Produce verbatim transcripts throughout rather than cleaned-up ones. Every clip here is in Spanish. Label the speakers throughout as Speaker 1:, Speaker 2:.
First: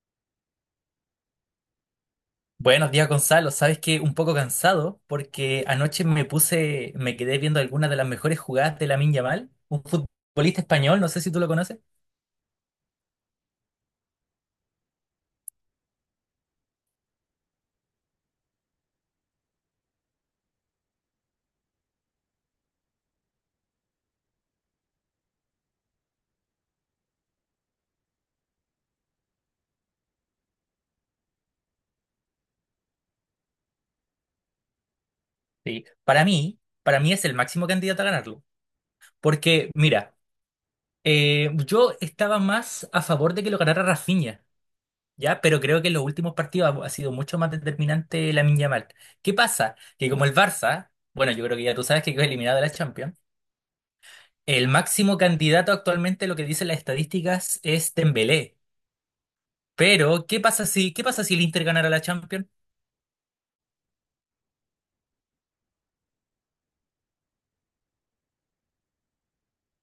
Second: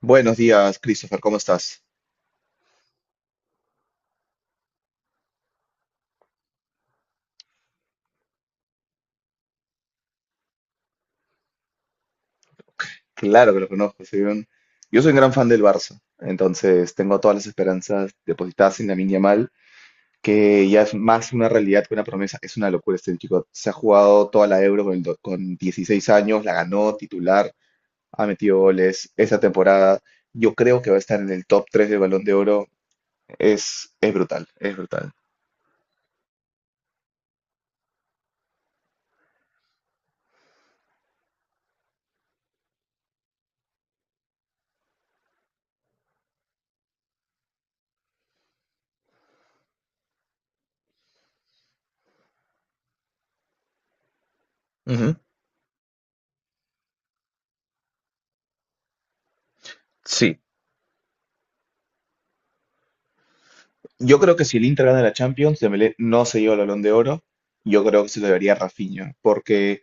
Speaker 1: Buenos días, Christopher, ¿cómo estás?
Speaker 2: Buenos días, Gonzalo. Sabes que un poco cansado porque anoche me puse, me quedé viendo algunas de las mejores jugadas de Lamine Yamal, un futbolista español, no sé si tú lo conoces.
Speaker 1: Claro que lo conozco, soy un- yo soy un gran fan del Barça, entonces tengo todas las esperanzas depositadas en Lamine Yamal, que ya es más una realidad que una promesa. Es una locura este chico, se ha jugado toda la Euro con, el do- con dieciséis años, la ganó titular, ha metido goles esa temporada. Yo creo que va a estar en el top tres del Balón de Oro. Es, es brutal, es brutal.
Speaker 2: Sí. Para mí, para mí es el máximo candidato a ganarlo. Porque mira, eh, yo estaba más a favor de que lo ganara Rafinha, ¿ya? Pero creo que en los últimos partidos ha, ha sido mucho más determinante Lamine Yamal. ¿Qué pasa? Que como el Barça, bueno, yo creo que ya tú sabes que quedó eliminado de la Champions, el
Speaker 1: Ujú.
Speaker 2: máximo candidato actualmente, lo que dicen las estadísticas, es Dembélé. Pero
Speaker 1: Sí,
Speaker 2: ¿qué pasa si, ¿qué pasa si el Inter ganara la Champions?
Speaker 1: yo creo que si el Inter gana la Champions, Dembélé no se lleva el Balón de Oro. Yo creo que se lo debería a Rafinha, porque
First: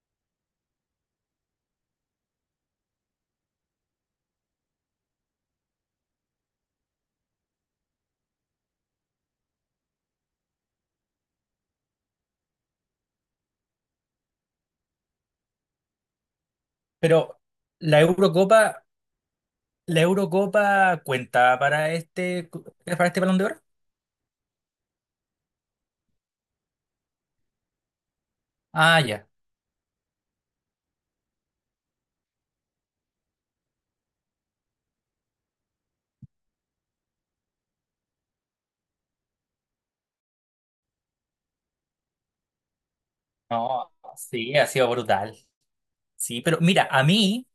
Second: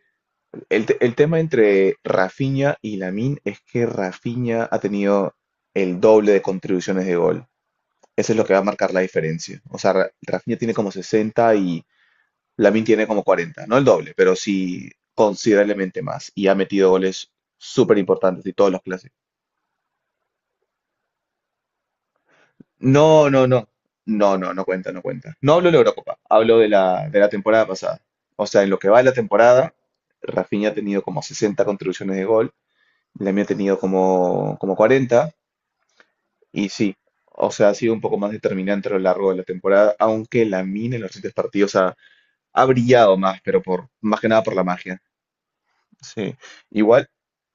Speaker 1: el, te- el tema entre Rafinha y Lamine es que Rafinha ha tenido el doble de contribuciones de gol. Eso es lo que va a marcar la diferencia. O sea, Ra- Rafinha tiene como sesenta y Lamine tiene como cuarenta, no el doble, pero sí considerablemente más. Y ha metido goles
Speaker 2: Pero
Speaker 1: súper
Speaker 2: la
Speaker 1: importantes y todos los
Speaker 2: Eurocopa,
Speaker 1: clásicos.
Speaker 2: la Eurocopa cuenta para este, para este
Speaker 1: No,
Speaker 2: Balón de
Speaker 1: no,
Speaker 2: Oro.
Speaker 1: no. No, no, no cuenta, no cuenta. No hablo de la Eurocopa, hablo de la, de la temporada pasada. O sea, en lo que va
Speaker 2: Ah,
Speaker 1: de la
Speaker 2: ya.
Speaker 1: temporada, Rafinha ha tenido como sesenta contribuciones de gol, Lamine ha tenido como, como cuarenta. Y sí, o sea, ha sido un poco más determinante a lo largo de la temporada, aunque Lamine en los siguientes partidos ha, ha brillado más, pero por
Speaker 2: No,
Speaker 1: más que nada por
Speaker 2: sí,
Speaker 1: la
Speaker 2: ha sido
Speaker 1: magia.
Speaker 2: brutal.
Speaker 1: Sí,
Speaker 2: Sí, pero mira, a
Speaker 1: igual,
Speaker 2: mí,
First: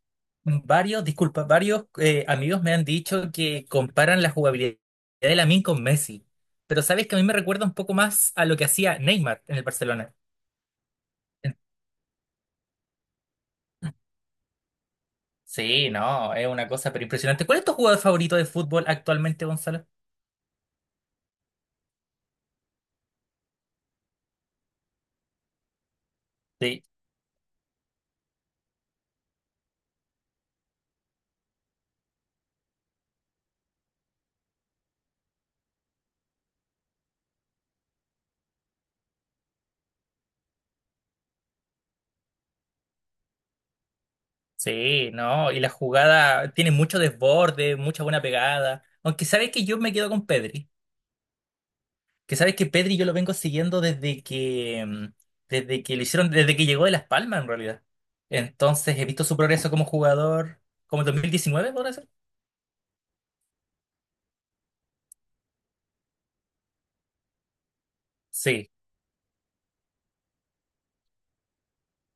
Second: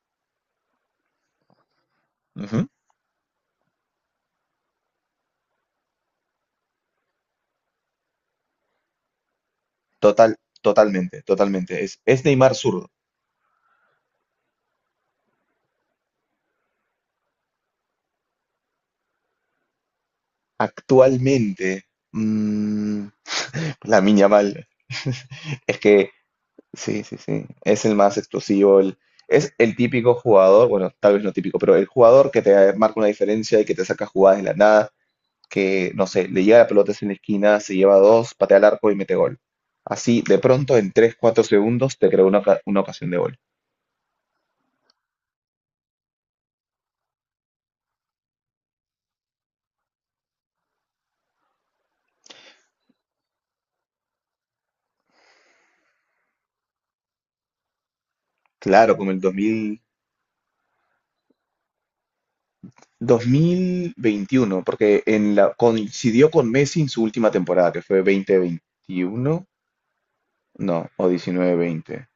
Speaker 2: varios, disculpa, varios eh, amigos
Speaker 1: ujú,
Speaker 2: me han dicho que comparan la jugabilidad de Lamine con Messi. Pero sabes que a mí me recuerda un poco más a lo que hacía Neymar en el Barcelona.
Speaker 1: total, totalmente, totalmente. Es, es Neymar zurdo.
Speaker 2: Sí, no, es una cosa pero impresionante. ¿Cuál es tu jugador favorito de fútbol actualmente, Gonzalo?
Speaker 1: Actualmente, mm, La Yamal. Es que,
Speaker 2: Sí,
Speaker 1: sí, sí, sí. Es el más explosivo. El- es el típico jugador, bueno, tal vez no típico, pero el jugador que te marca una diferencia y que te saca jugadas de la nada, que, no sé, le llega la pelota en la esquina, se lleva dos, patea al arco y mete gol. Así, de pronto, en tres cuatro segundos, te creó una, oca- una ocasión de gol.
Speaker 2: sí, no, y la jugada tiene mucho desborde, mucha buena pegada. Aunque sabes que yo me quedo con Pedri, que sabes que Pedri yo lo vengo siguiendo desde que mm, desde que lo hicieron, desde que llegó de Las Palmas en realidad.
Speaker 1: Claro,
Speaker 2: Entonces he
Speaker 1: como el
Speaker 2: visto su progreso
Speaker 1: dos mil,
Speaker 2: como jugador, como en dos mil diecinueve, ¿podrá ser?
Speaker 1: dos mil veintiuno, porque en la, coincidió con Messi en su última temporada, que fue
Speaker 2: Sí.
Speaker 1: veinte veintiuno, no, o diecinueve veinte.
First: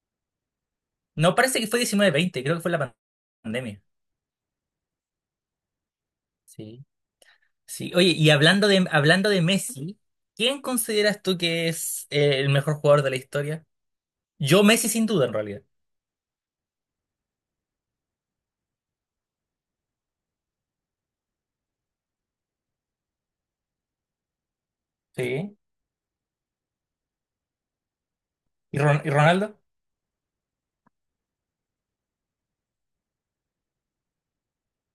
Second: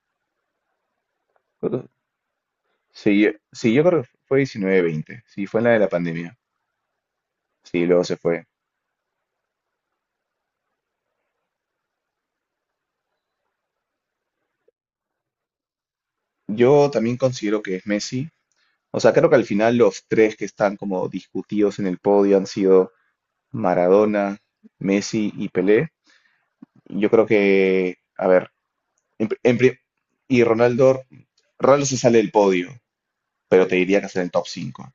Speaker 2: No, parece que fue diecinueve veinte, creo que fue la pan-
Speaker 1: Sí, yo- sí, yo
Speaker 2: pandemia.
Speaker 1: creo que fue diecinueve veinte. Sí, fue en la de la pandemia.
Speaker 2: Sí.
Speaker 1: Sí,
Speaker 2: Sí,
Speaker 1: luego
Speaker 2: oye,
Speaker 1: se
Speaker 2: y
Speaker 1: fue.
Speaker 2: hablando de hablando de Messi, ¿quién consideras tú que es eh, el mejor jugador de la historia? Yo Messi sin duda en realidad.
Speaker 1: Yo también considero que es Messi. O sea, creo que al final los tres que están como discutidos en el podio han sido Maradona, Messi y
Speaker 2: Sí.
Speaker 1: Pelé. Yo creo que, a ver,
Speaker 2: ¿Y Ron- y
Speaker 1: en pri- en
Speaker 2: Ronaldo?
Speaker 1: pri- y Ronaldo, Ronaldo se sale del podio, pero te diría que está en el top cinco.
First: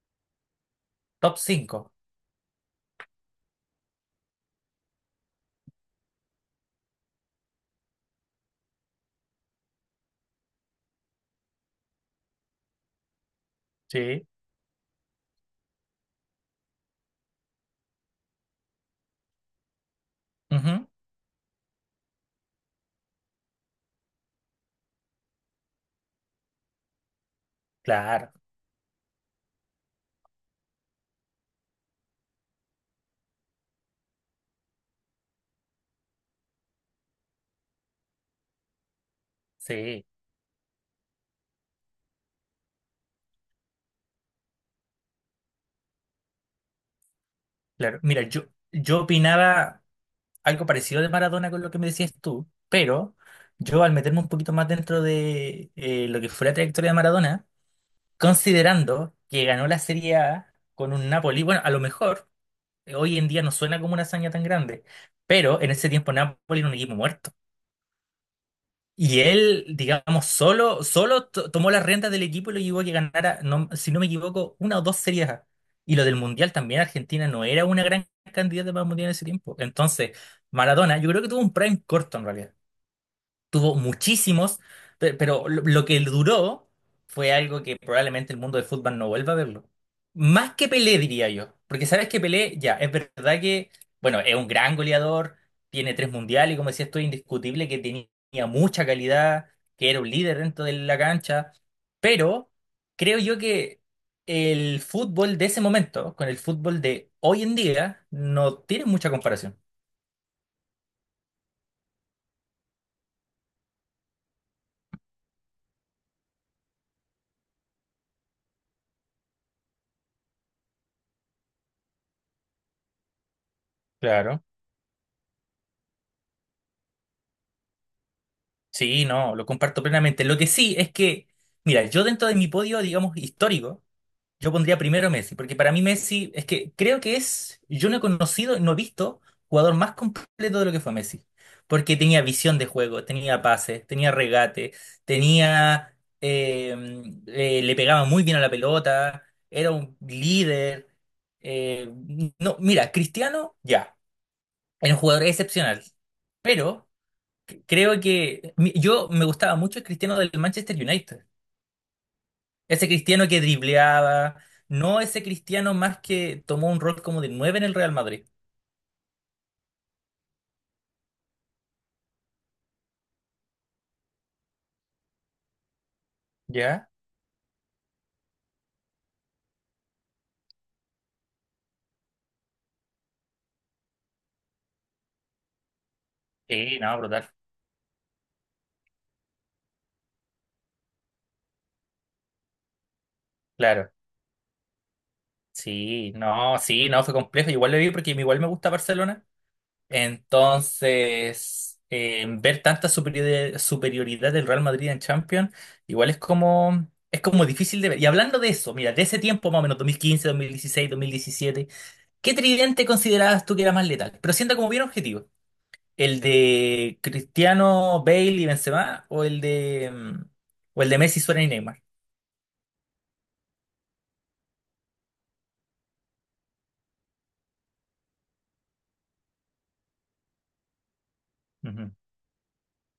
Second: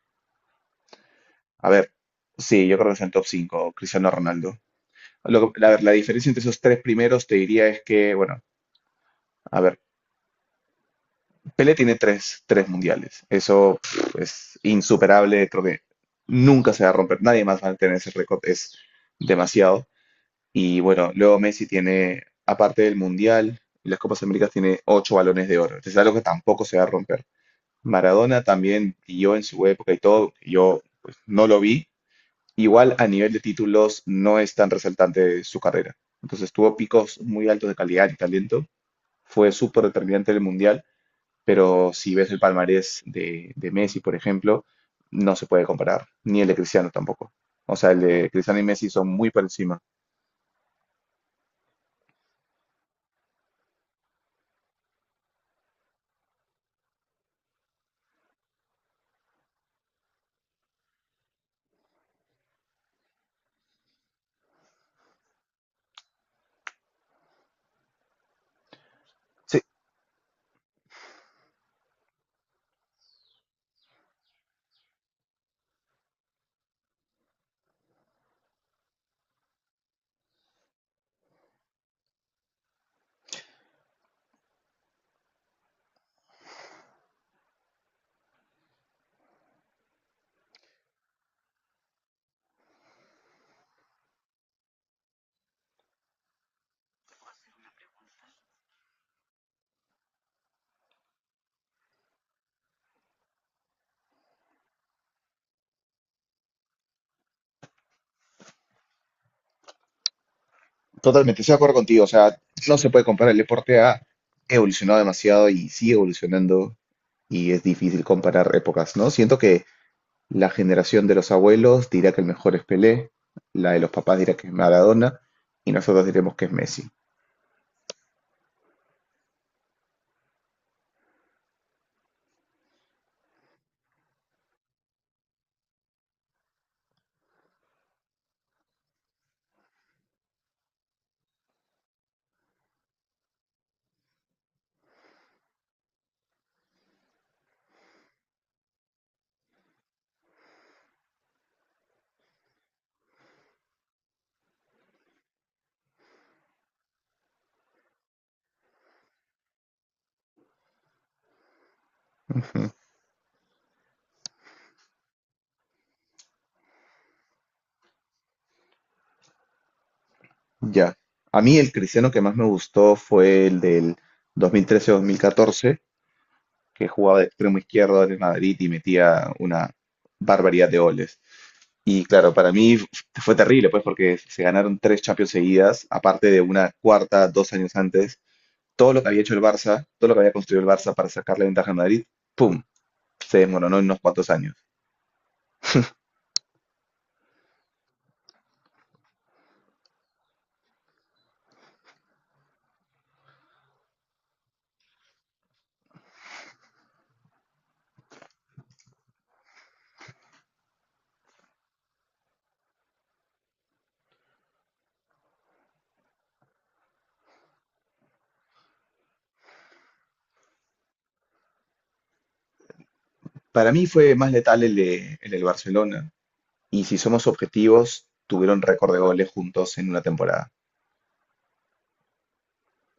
Speaker 2: Top
Speaker 1: A ver,
Speaker 2: cinco.
Speaker 1: sí, yo creo que está en el top cinco, Cristiano Ronaldo. Lo que- a ver, la diferencia entre esos tres primeros te diría es que, bueno, a ver. Pelé tiene tres, tres mundiales. Eso pff,
Speaker 2: Sí.
Speaker 1: es insuperable. Creo que nunca se va a romper. Nadie más va a tener ese récord. Es demasiado. Y
Speaker 2: Ujú.
Speaker 1: bueno, luego Messi tiene, aparte del mundial, y las Copas Américas, tiene ocho balones de oro. Es algo que tampoco se va a romper.
Speaker 2: Claro,
Speaker 1: Maradona también yo en su época y todo. Yo pues, no lo vi. Igual a nivel de títulos no es tan resaltante su carrera. Entonces tuvo picos muy altos de calidad y talento. Fue súper
Speaker 2: sí,
Speaker 1: determinante en el mundial, pero si ves el palmarés de, de Messi, por ejemplo, no se puede comparar, ni el de Cristiano tampoco. O sea, el
Speaker 2: claro. Mira,
Speaker 1: de
Speaker 2: yo,
Speaker 1: Cristiano y Messi
Speaker 2: yo
Speaker 1: son muy por encima.
Speaker 2: opinaba algo parecido de Maradona con lo que me decías tú, pero yo al meterme un poquito más dentro de eh, lo que fue la trayectoria de Maradona, considerando que ganó la Serie A con un Napoli, bueno, a lo mejor, eh, hoy en día no suena como una hazaña tan grande, pero en ese tiempo Napoli era un equipo muerto. Y
Speaker 1: Sí,
Speaker 2: él, digamos, solo, solo to- tomó las riendas del equipo y lo llevó a que ganara, no- si no me equivoco, una o dos Series A. Y lo del Mundial también, Argentina no era una gran candidata para el Mundial en ese tiempo. Entonces, Maradona, yo creo que tuvo un prime corto en realidad, tuvo muchísimos, pe- pero lo lo que duró fue algo que probablemente el mundo del fútbol no vuelva a verlo. Más que Pelé, diría yo. Porque sabes que Pelé, ya, es verdad que, bueno, es un gran goleador, tiene tres mundiales, y como decía, esto es indiscutible, que tenía mucha calidad, que era un líder dentro de la cancha, pero creo yo que el fútbol de ese momento con el fútbol de hoy en día no tiene mucha comparación.
Speaker 1: totalmente, estoy de acuerdo contigo. O sea, no se puede comparar. El deporte ha evolucionado demasiado y sigue evolucionando y es difícil comparar épocas, ¿no? Siento que la generación de los abuelos dirá que el mejor es Pelé, la de los papás dirá
Speaker 2: Claro.
Speaker 1: que es Maradona y nosotros diremos que es Messi.
Speaker 2: Sí, no, lo comparto plenamente. Lo que sí es que, mira, yo dentro de mi podio, digamos, histórico, yo pondría primero Messi, porque para mí Messi es que creo que es, yo no he conocido, no he visto jugador más completo de lo que fue Messi, porque tenía visión de juego, tenía pases, tenía regate, tenía, eh, eh, le pegaba muy bien a la pelota, era un líder. Eh, no, mira, Cristiano, ya, era un jugador excepcional, pero... Creo que mi- yo me gustaba mucho el Cristiano del Manchester United. Ese Cristiano que dribleaba, no ese Cristiano más que tomó un rol como de nueve en el Real Madrid.
Speaker 1: Ya. A mí el cristiano que más me gustó fue el del dos mil trece-dos mil catorce, que
Speaker 2: ¿Ya?
Speaker 1: jugaba de extremo izquierdo en el Madrid y metía una barbaridad de goles. Y claro, para mí f- fue terrible, pues, porque se ganaron tres Champions seguidas, aparte de una
Speaker 2: Sí, no,
Speaker 1: cuarta
Speaker 2: brutal.
Speaker 1: dos años antes. Todo lo que había hecho el Barça, todo lo que había construido el Barça para sacarle ventaja al Madrid, ¡pum! Se desmoronó en
Speaker 2: Claro.
Speaker 1: unos cuantos años.
Speaker 2: Sí, no, sí, no, fue complejo. Igual lo vi porque igual me gusta Barcelona. Entonces, eh, ver tanta superiori- superioridad del Real Madrid en Champions, igual es como, es como difícil de ver. Y hablando de eso, mira, de ese tiempo más o menos, dos mil quince, dos mil dieciséis, dos mil diecisiete. ¿Qué tridente considerabas tú que era más letal? Pero sienta como bien objetivo. ¿El de Cristiano, Bale y Benzema o el de mm, o el de Messi, Suárez y Neymar?
Speaker 1: Para mí fue más letal el, de- el del Barcelona. Y si somos objetivos, tuvieron récord de goles juntos en una temporada.
Speaker 2: Ujú.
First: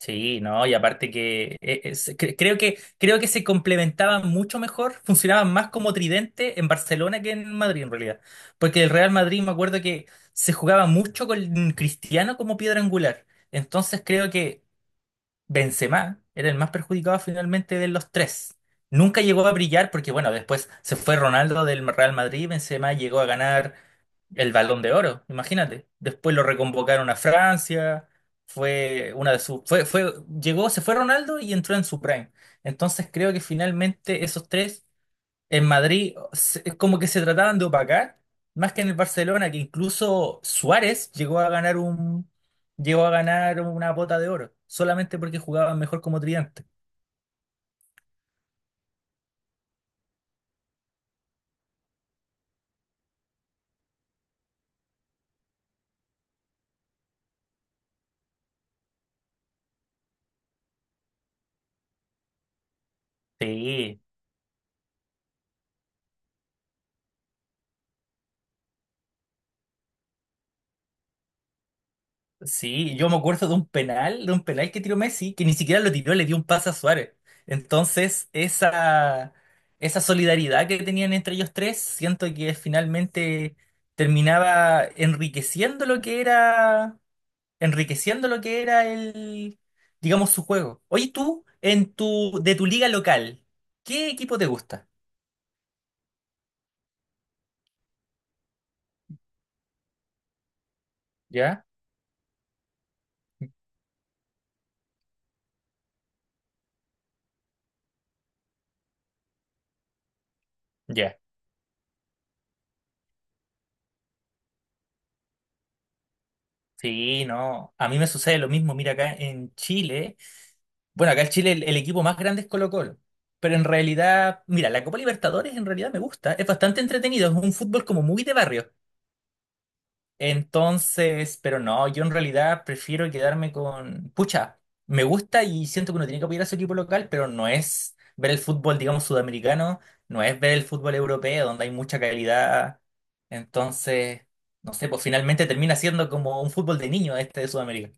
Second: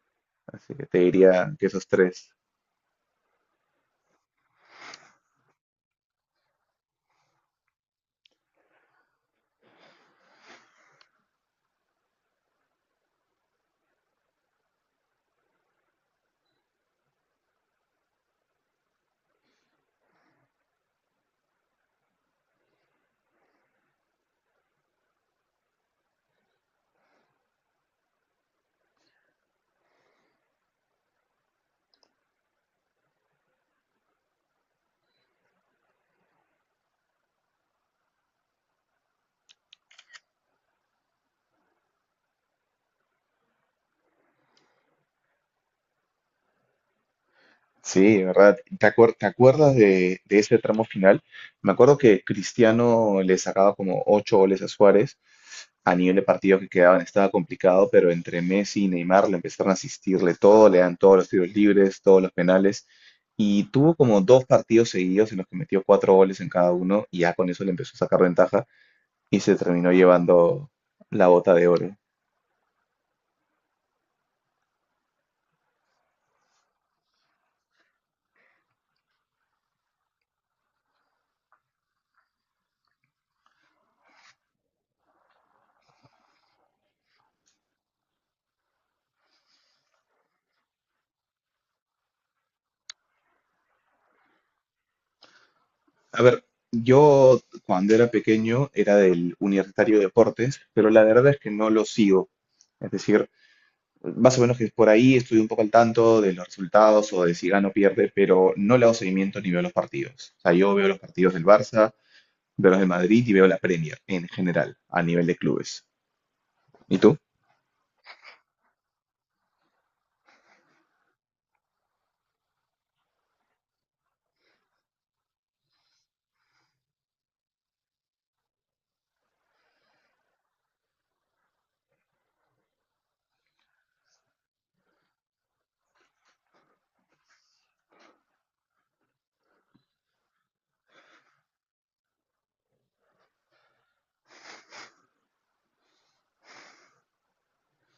Speaker 2: Sí, no,
Speaker 1: Así
Speaker 2: y
Speaker 1: que te
Speaker 2: aparte
Speaker 1: diría
Speaker 2: que
Speaker 1: que
Speaker 2: eh,
Speaker 1: esos
Speaker 2: es-
Speaker 1: tres.
Speaker 2: cre- creo que creo que se complementaban mucho mejor, funcionaban más como tridente en Barcelona que en Madrid en realidad, porque el Real Madrid me acuerdo que se jugaba mucho con Cristiano como piedra angular. Entonces creo que Benzema era el más perjudicado finalmente de los tres. Nunca llegó a brillar porque, bueno, después se fue Ronaldo del Real Madrid y Benzema llegó a ganar el Balón de Oro, imagínate. Después lo reconvocaron a Francia, fue una de sus... Fue, fue, llegó, se fue Ronaldo y entró en su prime. Entonces creo que finalmente esos tres en Madrid se- es como que se trataban de opacar, más que en el Barcelona, que incluso Suárez llegó a ganar un, llegó a ganar una bota de oro, solamente porque jugaban mejor como tridente.
Speaker 1: Sí, ¿de verdad? ¿Te acuer- Te acuerdas de, de ese tramo final? Me acuerdo que Cristiano le sacaba como ocho goles a Suárez a nivel de partidos que quedaban, estaba complicado, pero entre Messi y Neymar le empezaron a asistirle todo, le dan todos los tiros libres, todos los penales, y tuvo
Speaker 2: Sí,
Speaker 1: como dos partidos seguidos en los que metió cuatro goles en cada uno, y ya con eso le empezó a sacar ventaja y se terminó llevando la bota de oro.
Speaker 2: sí, yo me acuerdo de un penal, de un penal que tiró Messi, que ni siquiera lo tiró, le dio un pase a Suárez. Entonces, esa, esa solidaridad que tenían entre ellos tres, siento que finalmente terminaba enriqueciendo lo que era. Enriqueciendo lo que era el, digamos, su juego. Oye, tú, en tu, de tu liga local, ¿qué equipo te gusta?
Speaker 1: A ver, yo cuando era pequeño era del Universitario de Deportes, pero la verdad es que
Speaker 2: ¿Ya?
Speaker 1: no lo sigo. Es decir, más o menos que por ahí estoy un poco al tanto de los resultados o de si gana o pierde, pero no le hago seguimiento ni veo los partidos. O sea, yo veo los
Speaker 2: Ya.
Speaker 1: partidos del Barça, veo los de Madrid y veo la Premier en general, a nivel de clubes. ¿Y tú?
Speaker 2: Sí, no. A mí me sucede lo mismo. Mira, acá en Chile, bueno, acá en Chile el, el equipo más grande es Colo-Colo. Pero en realidad, mira, la Copa Libertadores en realidad me gusta. Es bastante entretenido. Es un fútbol como muy de barrio. Entonces, pero no, yo en realidad prefiero quedarme con... Pucha, me gusta y siento que uno tiene que apoyar a su equipo local, pero no es ver el fútbol, digamos, sudamericano, no es ver el fútbol europeo, donde hay mucha calidad. Entonces, no sé, pues finalmente termina siendo como un fútbol de niño este de Sudamérica.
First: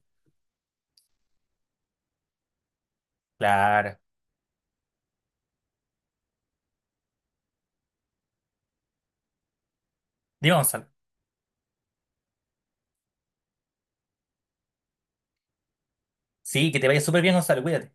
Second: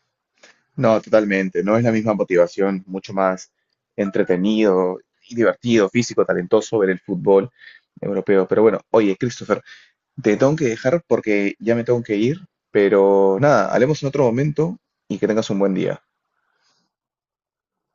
Speaker 1: No, totalmente. No es la misma motivación, mucho más
Speaker 2: Claro.
Speaker 1: entretenido y divertido, físico, talentoso ver el fútbol europeo. Pero bueno, oye, Christopher, te
Speaker 2: Dime,
Speaker 1: tengo que
Speaker 2: Gonzalo.
Speaker 1: dejar porque ya me tengo que ir, pero nada, hablemos en otro momento y que tengas un buen día.
Speaker 2: Sí, que te vaya súper bien, Gonzalo, cuídate.